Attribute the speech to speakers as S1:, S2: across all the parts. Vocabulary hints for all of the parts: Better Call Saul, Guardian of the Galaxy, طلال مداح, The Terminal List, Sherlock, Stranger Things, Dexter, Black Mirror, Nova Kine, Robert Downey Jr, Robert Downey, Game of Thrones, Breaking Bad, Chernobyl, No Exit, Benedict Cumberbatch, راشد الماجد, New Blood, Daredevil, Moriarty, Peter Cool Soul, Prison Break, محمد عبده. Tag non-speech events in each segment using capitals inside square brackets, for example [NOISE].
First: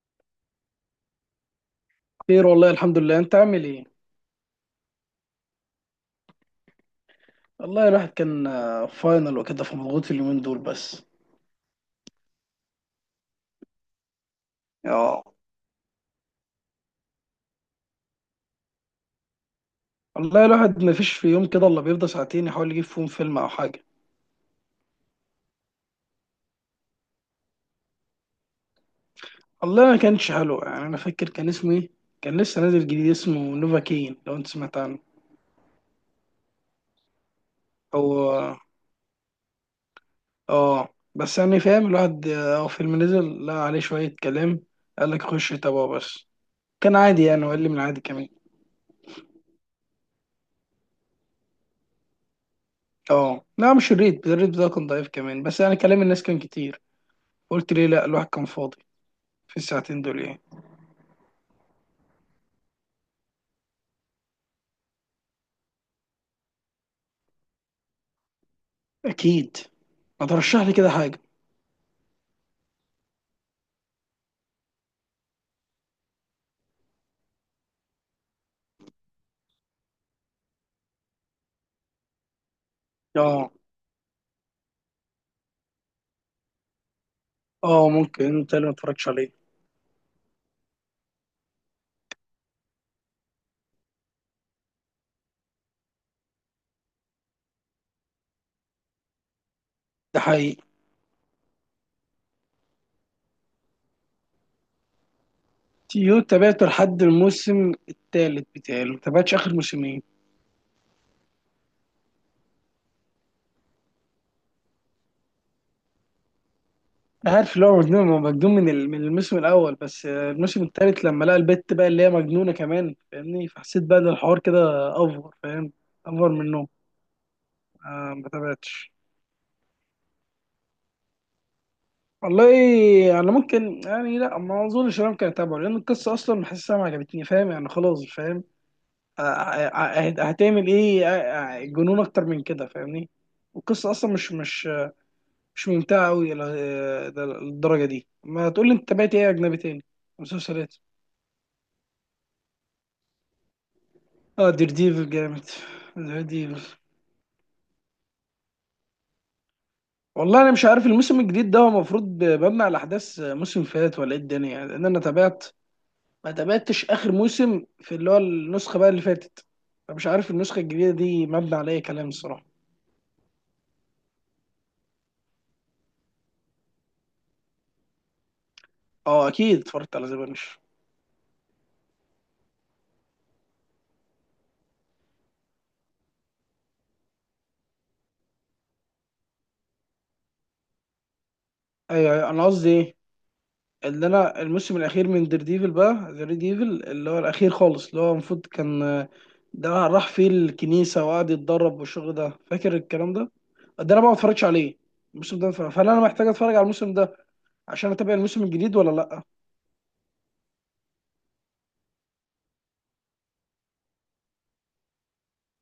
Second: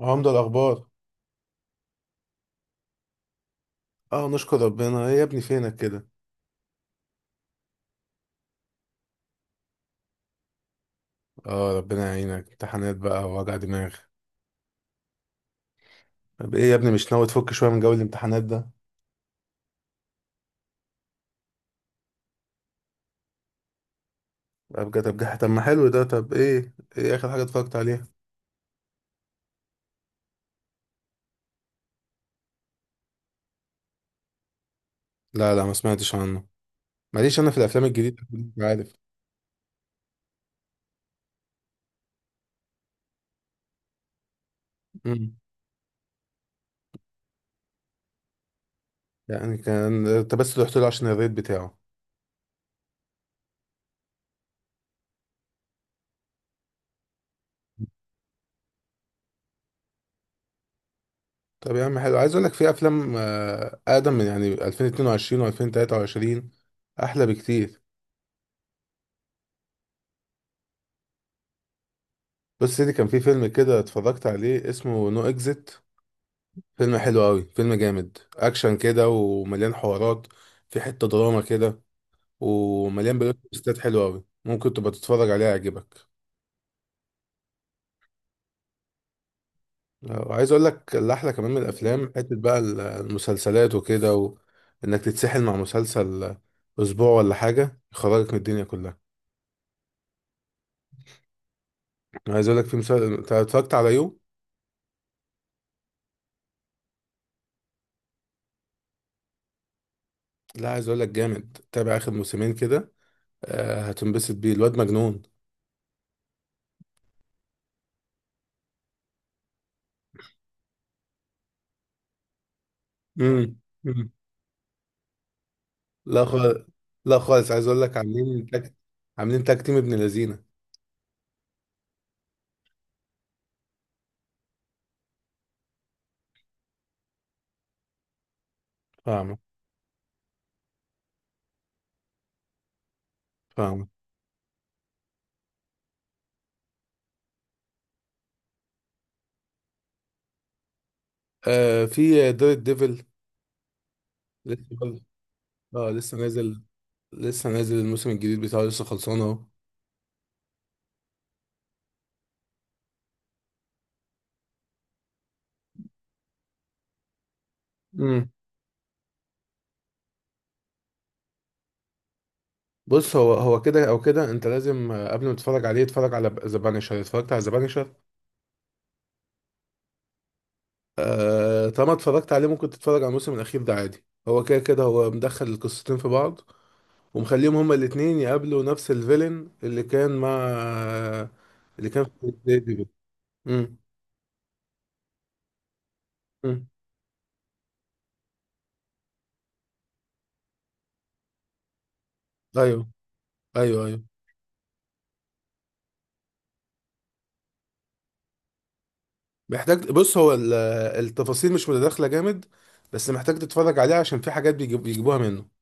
S1: اه، عمدة الأخبار.
S2: خير والله، الحمد لله، انت عامل ايه؟
S1: اه، نشكر ربنا. ايه يا ابني، فينك كده؟
S2: والله الواحد كان فاينل وكده، فمضغوط اليومين دول بس.
S1: اه، ربنا يعينك، امتحانات بقى ووجع دماغ.
S2: اه.
S1: طب ايه يا ابني، مش ناوي تفك شوية من جو الامتحانات ده؟
S2: والله الواحد ما فيش في يوم كده الا بيفضى ساعتين يحاول يجيب فيهم فيلم او حاجه.
S1: طب، ما حلو ده. طب ايه آخر حاجة اتفرجت عليها؟
S2: والله ما كانش حلو يعني، انا فاكر كان اسمه ايه. كان لسه نازل جديد، اسمه نوفا كين، لو انت سمعت عنه.
S1: لا، لا، ما سمعتش عنه. ماليش أنا في الأفلام الجديدة، مش
S2: هو.
S1: عارف.
S2: اه بس يعني فاهم، الواحد هو فيلم نزل لا عليه شويه كلام، قال لك
S1: امم.
S2: خش تابعه بس. كان عادي يعني، وقال من العادي كمان.
S1: يعني كان انت بس رحت له عشان الريت بتاعه؟
S2: اه لا، مش الريت بتاعه كان ضعيف كمان، بس يعني كلام الناس كان كتير. قلت ليه لا، الواحد كان فاضي في الساعتين دول يعني.
S1: طب يا عم حلو، عايز أقول لك في أفلام أقدم من يعني 2022 و2023، أحلى بكتير.
S2: اكيد. ما ترشح لي كده حاجه.
S1: بص سيدي، كان في فيلم كده اتفرجت عليه، اسمه نو اكزيت. فيلم حلو قوي، فيلم جامد اكشن كده ومليان حوارات. في حتة دراما كده. ومليان بلوت
S2: اه
S1: تويستات حلوة قوي، ممكن تبقى تتفرج عليها، يعجبك.
S2: اه، ممكن انت اللي ما اتفرجتش عليه.
S1: وعايز اقول لك اللي احلى كمان من الافلام حتة بقى المسلسلات وكده، وانك تتسحل مع مسلسل اسبوع ولا حاجة، يخرجك من الدنيا كلها.
S2: ده حقيقي.
S1: عايز اقول لك في مسلسل، أنت اتفرجت على يو؟
S2: يو تابعته لحد الموسم الثالث بتاعي، ما تابعتش اخر موسمين.
S1: لا، عايز اقول لك جامد، تابع اخر موسمين كده. هتنبسط بيه، الواد مجنون.
S2: عارف اللي هو مجنون، هو مجنون من الموسم الاول، بس الموسم الثالث لما لقى البت بقى اللي هي مجنونه كمان، فاهمني، فحسيت بقى ان
S1: امم.
S2: الحوار كده افور فاهم.
S1: لا
S2: افور
S1: خالص.
S2: منه.
S1: لا خالص، عايز اقول لك
S2: آه ما
S1: عاملين تاك.
S2: تابعتش.
S1: عاملين تاك، تيم ابن لذينه.
S2: والله انا ممكن يعني، لا ما اظنش إن انا ممكن اتابعه، لان القصه اصلا حاسسها ما عجبتني، فاهم يعني، خلاص فاهم. آه،
S1: فاهمه.
S2: آه، هتعمل ايه جنون اكتر من كده، فاهمني.
S1: فاهمه.
S2: القصه اصلا مش ممتعه قوي للدرجه دي. ما تقول لي انت تابعت ايه اجنبي تاني، مسلسلات.
S1: آه، في دار الديفل.
S2: اه
S1: لسه
S2: دير
S1: برضه-
S2: ديفل جامد.
S1: اه، لسه
S2: دير
S1: نازل.
S2: ديفل،
S1: لسه نازل الموسم الجديد بتاعه، لسه خلصان اهو.
S2: والله انا مش عارف الموسم الجديد ده هو المفروض مبني على احداث موسم فات ولا ايه الدنيا، لان انا تابعت، ما تابعتش اخر موسم، في اللي هو
S1: امم.
S2: النسخه بقى اللي فاتت، فمش عارف النسخه الجديده دي مبني على اي كلام الصراحه.
S1: بص، هو كده او كده انت لازم قبل ما تتفرج عليه اتفرج على ذا بانشر. اتفرجت على ذا بانشر؟
S2: اه اكيد اتفرجت على ذا بانش.
S1: آه، طالما اتفرجت عليه ممكن تتفرج على الموسم الأخير ده عادي، هو كده كده هو مدخل القصتين في بعض. ومخليهم هما الاتنين يقابلوا نفس الفيلن اللي كان مع اللي كان
S2: ايوه
S1: في
S2: ايوه، انا قصدي
S1: ديفيد.
S2: ايه،
S1: امم.
S2: اللي انا الموسم الاخير من دير ديفل، بقى دير ديفل
S1: امم.
S2: اللي هو الاخير خالص، اللي هو المفروض كان. ده راح فيه الكنيسه وقعد يتدرب والشغل ده، فاكر
S1: ايوه،
S2: الكلام ده.
S1: ايوه،
S2: ده انا
S1: ايوه،
S2: بقى ما اتفرجش عليه الموسم ده. فهل انا محتاج اتفرج على الموسم ده عشان اتابع الموسم الجديد ولا لا؟
S1: محتاج. بص، هو التفاصيل مش متداخلة جامد. بس محتاج تتفرج عليه عشان في حاجات بيجيبوها منه.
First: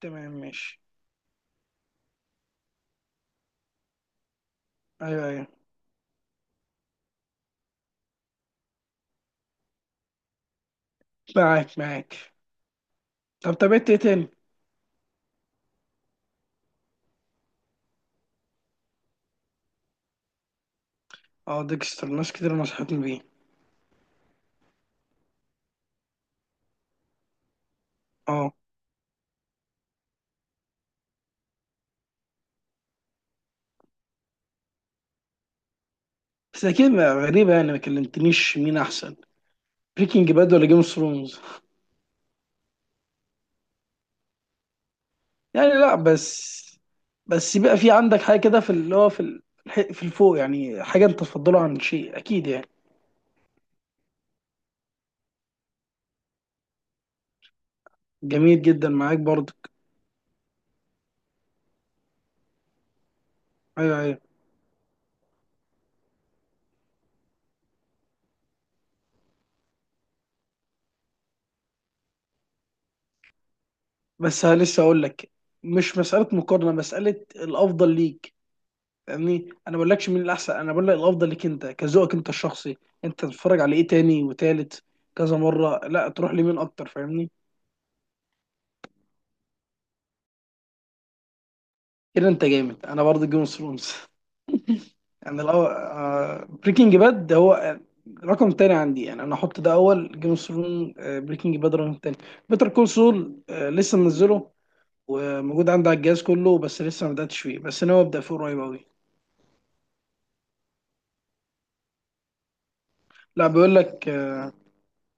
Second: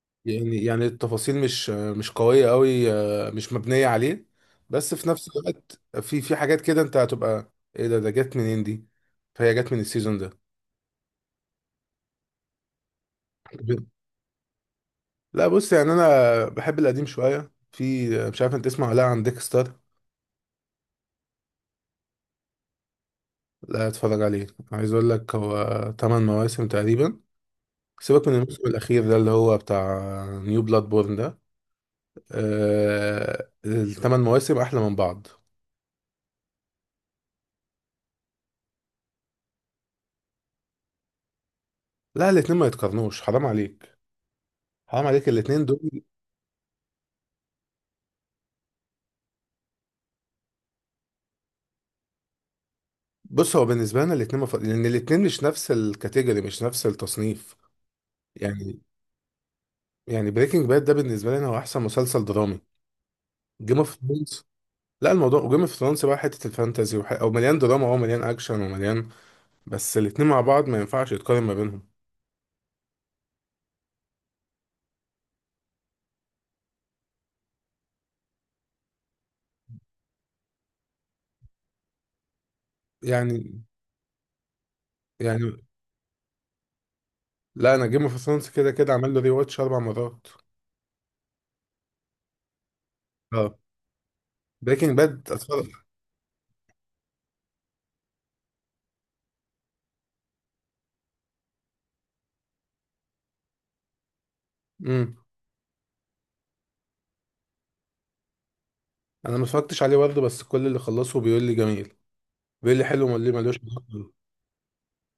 S2: تمام
S1: يعني
S2: ماشي.
S1: يعني التفاصيل مش قوية قوي، مش مبنية عليه. بس في
S2: ايوه
S1: نفس
S2: ايوه
S1: الوقت في حاجات كده، انت هتبقى ايه، ده جت منين دي؟ فهي جت من السيزون ده.
S2: معاك معاك. طب تابعت ايه تاني؟
S1: لا بص، يعني انا بحب القديم شوية، في مش عارف انت تسمع ولا لا عن ديكستر.
S2: اه ديكستر، ناس كتير نصحتني بيه.
S1: لا، اتفرج عليه. عايز اقول لك، هو 8 مواسم تقريبا. سيبك من
S2: اه
S1: الموسم الاخير ده اللي هو بتاع نيو بلاد بورن ده. آه، الثمان مواسم احلى من بعض.
S2: بس اكيد غريبه يعني، ما كلمتنيش مين احسن، بريكنج باد ولا جيم اوف ثرونز.
S1: لا، الاتنين ما يتقارنوش، حرام عليك. حرام عليك، الاتنين
S2: يعني لا
S1: دول.
S2: بس، بس يبقى في عندك حاجه كده، في اللي هو في الفوق يعني، حاجه انت تفضلها عن شيء اكيد يعني.
S1: بص، هو بالنسبه لنا الاثنين لان الاثنين مش نفس الكاتيجوري، مش نفس التصنيف.
S2: جميل
S1: يعني.
S2: جدا معاك برضك.
S1: يعني بريكنج باد ده بالنسبه لنا هو احسن مسلسل درامي. جيم اوف
S2: ايوه ايوه.
S1: ثرونز. لا، الموضوع جيم اوف ثرونز بقى حته الفانتازي او مليان دراما او مليان اكشن ومليان. بس الاثنين مع بعض ما ينفعش يتقارن ما بينهم.
S2: بس ها، لسه اقول لك، مش مساله مقارنه، مساله الافضل ليك. يعني انا ما بقولكش مين الاحسن، انا بقول لك الافضل ليك انت، كذوقك انت الشخصي، انت
S1: يعني.
S2: تتفرج على ايه تاني وتالت كذا
S1: يعني
S2: مره، لا تروح لمين اكتر، فاهمني.
S1: لا، انا جيم اوف ثرونز كده كده عمل له ري واتش اربع مرات.
S2: كده انت جامد، انا برضه جيم اوف
S1: اه.
S2: ثرونز.
S1: بريكنج باد
S2: يعني
S1: اتفرج.
S2: لو، بريكنج باد هو، رقم تاني عندي، يعني انا احط ده اول جيم اوف ثرون، بريكنج باد رقم تاني. بيتر كول سول لسه منزله
S1: امم.
S2: وموجود عندي على الجهاز كله، بس لسه ما بداتش فيه، بس انا ابدا فيه قريب قوي.
S1: انا ما اتفرجتش عليه برضه، بس كل اللي خلصه بيقول لي جميل. بيقول لي حلو، وما ليه
S2: لا
S1: ملوش
S2: بيقول لك
S1: علاقة.
S2: آه،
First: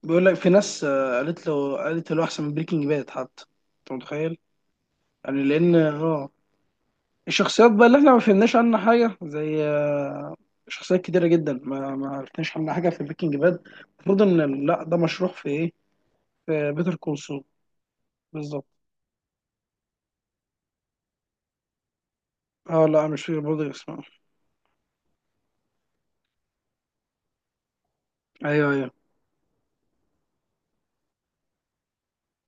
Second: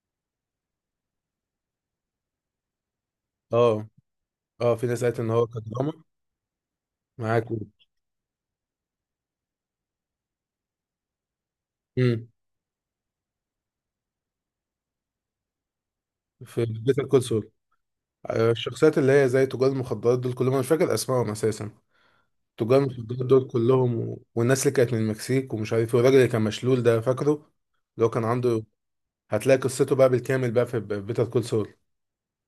S2: بيقول لك في ناس قالت له احسن من بريكنج باد حتى،
S1: اه،
S2: انت متخيل.
S1: اه، في ناس قالت ان
S2: يعني
S1: هو
S2: لان
S1: كدراما. معاك.
S2: الشخصيات بقى اللي احنا ما فهمناش عنها حاجه زي، شخصيات كتيره جدا ما
S1: امم.
S2: عرفناش عنها حاجه في بريكنج باد. المفروض ان لا ده مشروح في ايه،
S1: في
S2: في بيتر
S1: بيتر
S2: كول
S1: كول
S2: سول.
S1: سول.
S2: بالظبط.
S1: الشخصيات اللي هي زي تجار المخدرات دول كلهم، انا مش فاكر اسمائهم اساسا. تجار
S2: اه لا، مش
S1: المخدرات
S2: في
S1: دول
S2: برضه
S1: كلهم
S2: اسمه.
S1: والناس اللي كانت من المكسيك، ومش عارف ايه، والراجل اللي كان مشلول ده فاكره؟ اللي هو كان عنده.
S2: ايوه ايوه،
S1: هتلاقي قصته بقى بالكامل بقى في بيتر كول سول.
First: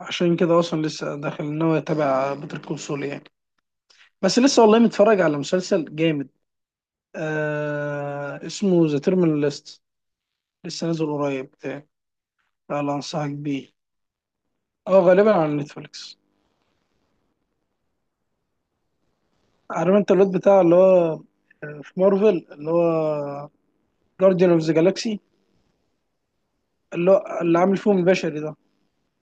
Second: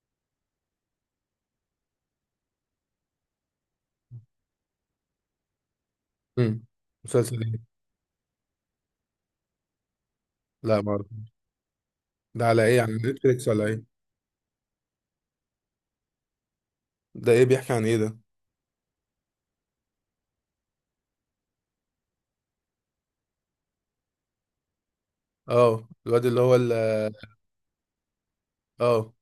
S2: عشان كده اصلا لسه داخل ان هو يتابع بيتر كول سول يعني، بس لسه والله متفرج على مسلسل جامد.
S1: امم. مسلسل ايه؟
S2: اسمه ذا تيرمينال ليست،
S1: لا،
S2: لسه
S1: ما
S2: نازل
S1: أعرف.
S2: قريب بتاعي.
S1: ده على ايه،
S2: لا
S1: على
S2: لا، انصحك
S1: نتفليكس ولا
S2: بيه.
S1: ايه؟
S2: اه غالبا على نتفليكس.
S1: ده ايه بيحكي عن ايه ده؟
S2: عارف انت الواد بتاع اللي هو، في مارفل، اللي هو جارديان اوف ذا جالاكسي،
S1: اه، الواد اللي هو
S2: اللي هو اللي عامل فيهم البشري ده.
S1: اه.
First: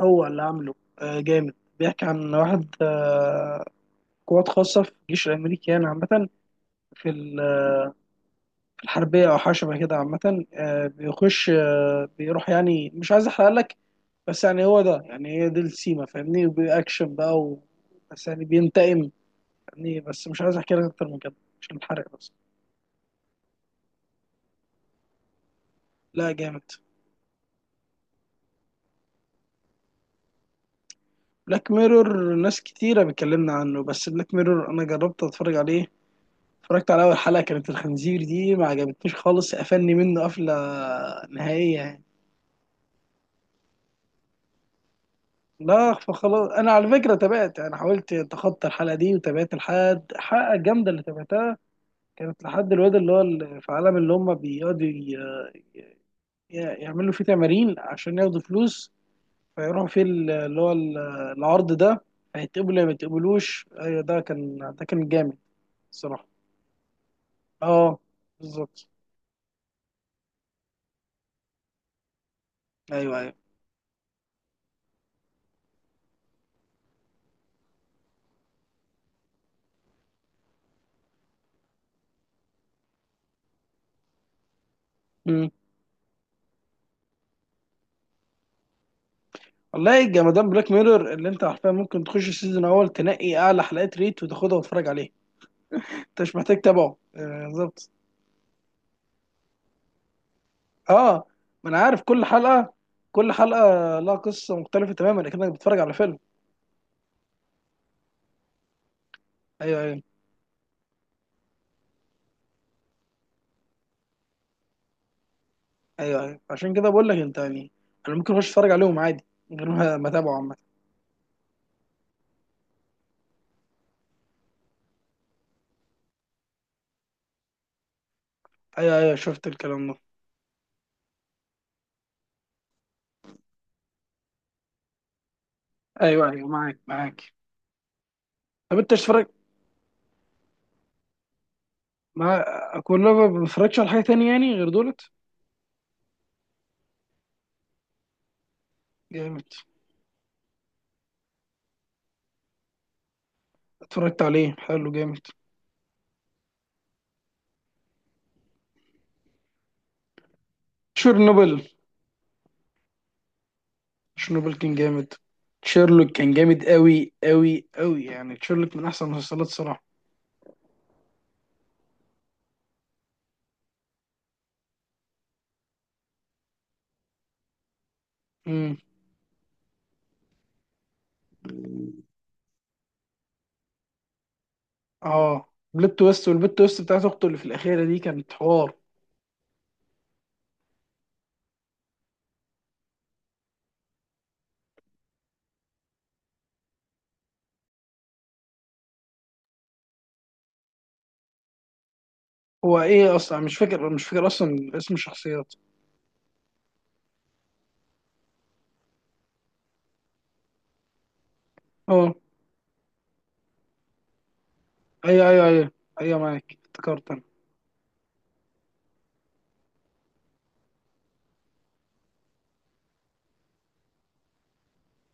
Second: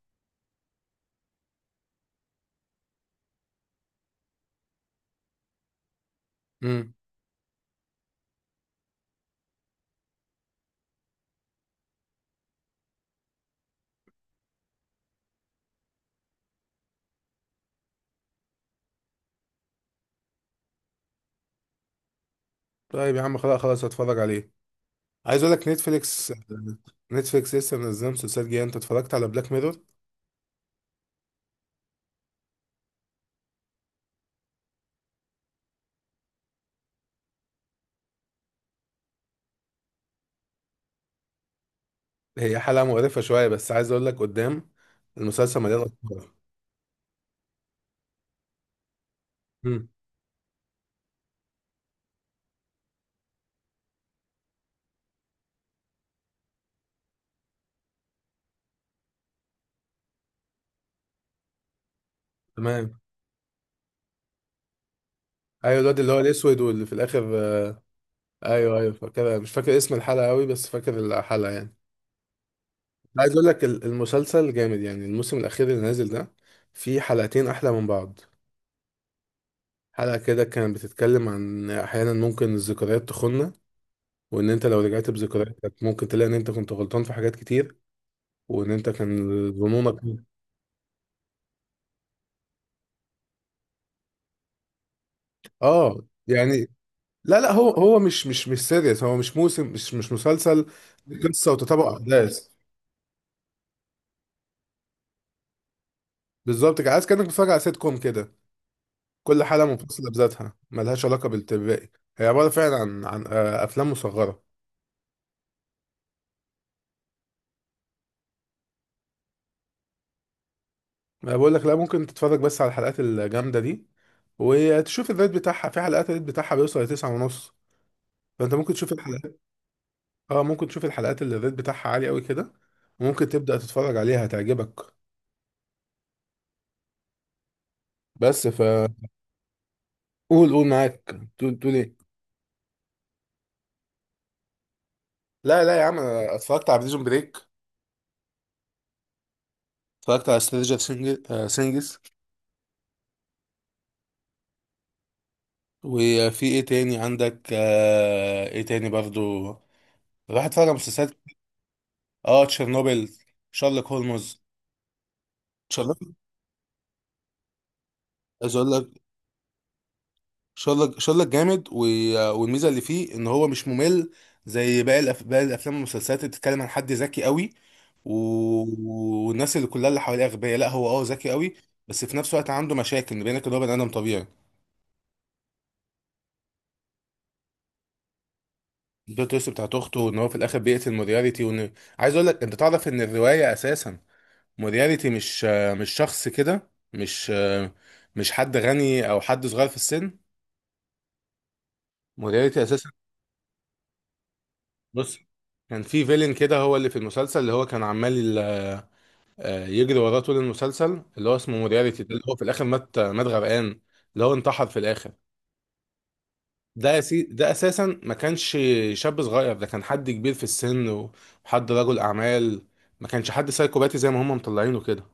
S2: هو اللي عامله جامد، بيحكي عن واحد، قوات خاصة في الجيش الأمريكي يعني، عامة
S1: امم.
S2: في الحربية أو حاجة شبه كده عامة، بيخش بيروح يعني، مش عايز أحرق لك. بس يعني هو ده، يعني هي دي السيما فاهمني، وبأكشن بقى بس يعني بينتقم يعني، بس مش عايز أحكي لك أكتر من كده عشان الحرق بس.
S1: طيب يا عم، خلاص، خلاص، هتفرج عليه. عايز اقول لك
S2: لا
S1: نتفليكس.
S2: جامد.
S1: نتفليكس لسه منزلهم مسلسلات جديده، انت اتفرجت على بلاك ميرور؟
S2: بلاك ميرور، ناس كتيرة بتكلمنا عنه، بس بلاك ميرور أنا جربت أتفرج عليه، اتفرجت على أول حلقة كانت الخنزير دي، ما عجبتنيش خالص، قفلني منه قفلة نهائية.
S1: هي حلقة مقرفة شوية، بس عايز أقول لك قدام المسلسل مليان
S2: لا
S1: أفكار.
S2: فخلاص، انا على فكره تابعت، انا حاولت اتخطى الحلقه دي وتابعت
S1: مم.
S2: لحد الحلقه الجامده اللي تابعتها، كانت لحد الواد اللي هو في عالم اللي هم بيقعدوا يعملوا فيه تمارين عشان ياخدوا فلوس، فيروحوا فيه العرض ده، هيتقبلوا يا ما
S1: تمام.
S2: يتقبلوش. ايوه، ده كان جامد.
S1: أيوة، الواد اللي هو
S2: الصراحه
S1: الأسود واللي في الآخر
S2: اه
S1: أيوة،
S2: بالظبط.
S1: أيوة، فاكرها، مش فاكر اسم الحلقة أوي بس فاكر الحلقة يعني.
S2: ايوه
S1: عايز
S2: ايوه.
S1: أقول لك المسلسل جامد، يعني الموسم الأخير اللي نازل ده فيه حلقتين أحلى من بعض. حلقة كده كانت بتتكلم عن أحيانا ممكن الذكريات تخوننا. وإن أنت لو رجعت
S2: مم.
S1: بذكريات كانت، ممكن تلاقي إن أنت كنت غلطان في حاجات كتير. وإن أنت كان ظنونك.
S2: والله جمدان بلاك ميرور، اللي انت عارفها، ممكن تخش السيزون الاول تنقي اعلى حلقات ريت وتاخدها وتتفرج عليها.
S1: آه،
S2: انت مش محتاج
S1: يعني.
S2: تتابعه
S1: لا،
S2: آه،
S1: لا، هو
S2: بالظبط.
S1: هو مش سيريس، هو مش موسم، مش مسلسل.
S2: اه.
S1: دي قصه
S2: ما انا
S1: وتتابع
S2: عارف كل
S1: احداث.
S2: حلقه كل حلقه لها قصه مختلفه تماما، اكنك بتتفرج على فيلم.
S1: بالظبط كده، عايز كانك بتتفرج على سيت كوم كده. كل حلقه
S2: ايوه ايوه
S1: منفصله بذاتها، ملهاش علاقه بالباقي. هي عباره فعلا عن افلام مصغره.
S2: ايوه ايوه. عشان كده بقول لك انت يعني، انا ممكن اخش اتفرج عليهم عادي من غير ما [LAUGHS] ما اتابعه عامه.
S1: أنا بقول لك لا، ممكن تتفرج بس على الحلقات الجامده دي وتشوف الريت بتاعها، في حلقات الريت بتاعها بيوصل لتسعة ونص. فانت ممكن تشوف
S2: ايوه ايوه،
S1: الحلقات.
S2: شفت الكلام ده.
S1: اه، ممكن تشوف الحلقات اللي الريت بتاعها عالي قوي كده، وممكن تبدا تتفرج عليها، هتعجبك.
S2: ايوه ايوه معاك معاك.
S1: بس
S2: طب
S1: فقول.
S2: انت اشترك
S1: قول، قول، معاك. تقول إيه؟
S2: مع، اكون لو ما بتفرجش على حاجه تانية يعني غير دولت.
S1: لا، لا، يا عم، انا اتفرجت على بريزون بريك.
S2: جامد.
S1: اتفرجت على سترينجر سينجز.
S2: اتفرجت عليه حلو جامد.
S1: وفي ايه تاني عندك ايه تاني برضو، راح اتفرج على مسلسلات.
S2: شيرنوبل.
S1: اه، تشيرنوبل. شارلوك هولمز.
S2: شيرنوبل كان جامد.
S1: شارلوك.
S2: شيرلوك كان جامد قوي قوي قوي، يعني
S1: عايز اقول
S2: شيرلوك من
S1: لك
S2: احسن المسلسلات الصراحه.
S1: شارلوك، شارلوك جامد والميزه اللي فيه ان هو مش ممل زي باقي باقي الافلام والمسلسلات اللي بتتكلم عن حد ذكي قوي و... والناس اللي كلها اللي حواليه اغبياء، لا هو اه ذكي قوي.
S2: امم.
S1: بس في نفس الوقت عنده مشاكل، بينك ان هو بني ادم طبيعي.
S2: اه. بلوت تويست، والبلوت تويست بتاعت اخته اللي في الاخيره دي كانت حوار.
S1: البلوت تويست بتاعت اخته، وان هو في الاخر بيقتل مورياليتي، وان عايز اقول لك، انت تعرف ان الروايه اساسا مورياليتي مش مش شخص كده، مش حد غني او حد صغير في السن. مورياليتي
S2: هو
S1: اساسا
S2: ايه اصلا، مش فاكر اصلا اسم
S1: بص،
S2: الشخصيات.
S1: كان في فيلن كده هو اللي في المسلسل اللي هو كان عمال يجري وراه طول المسلسل اللي هو اسمه مورياليتي ده،
S2: اه.
S1: اللي هو في الاخر مات مات غرقان. اللي هو انتحر في الاخر.
S2: ايوه ايوه ايوه ايوه، معاك افتكرت انا.
S1: ده اساسا ما كانش شاب صغير، ده كان حد كبير في السن وحد رجل اعمال، ما كانش حد سايكوباتي زي ما هم مطلعينه كده.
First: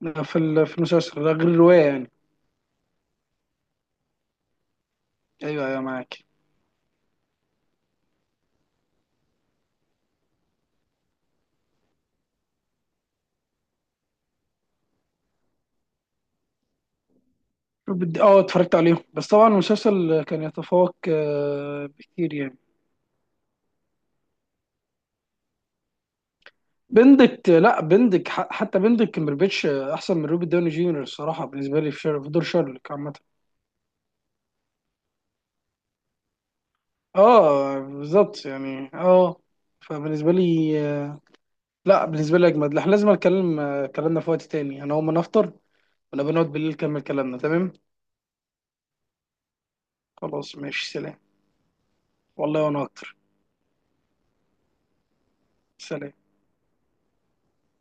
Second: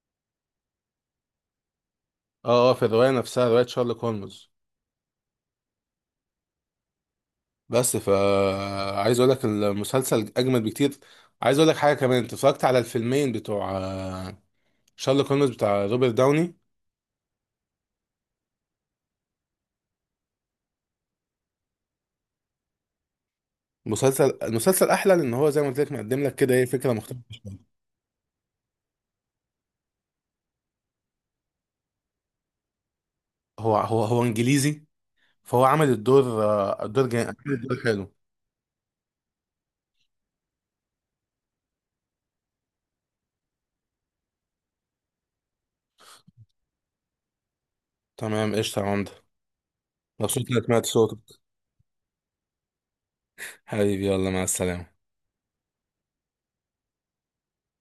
S2: لا، في المسلسل ده غير الروايه يعني.
S1: اه، اه، في الروايه نفسها، روايه شارلوك هولمز.
S2: ايوه ايوه معاك.
S1: بس ف عايز اقول لك المسلسل اجمد بكتير. عايز اقول لك حاجه كمان، انت اتفرجت على الفيلمين بتوع شارلوك هولمز بتاع روبرت داوني؟
S2: اه اتفرجت عليهم، بس طبعا المسلسل كان يتفوق، بكتير يعني.
S1: المسلسل احلى لان هو زي ما قلت لك مقدم لك كده ايه، فكره مختلفه.
S2: بندك لا بندك ح- حتى بندك كمبربيتش، احسن من روبي داوني جونيور الصراحه، بالنسبه لي في دور شارلوك عامه.
S1: هو انجليزي. فهو عمل الدور الدور جامد، عمل
S2: اه
S1: الدور حلو.
S2: بالظبط يعني فبالنسبه لي، لا بالنسبه لي اجمد. احنا لازم نتكلم، كلامنا في وقت تاني، انا اول ما نفطر ونبقى نقعد بالليل نكمل كلامنا، تمام.
S1: تمام، قشطه يا عمده. مبسوط
S2: خلاص
S1: انك سمعت
S2: ماشي سلام.
S1: صوتك.
S2: والله وانا اكتر.
S1: حبيبي، يلا، مع السلامة.
S2: سلام.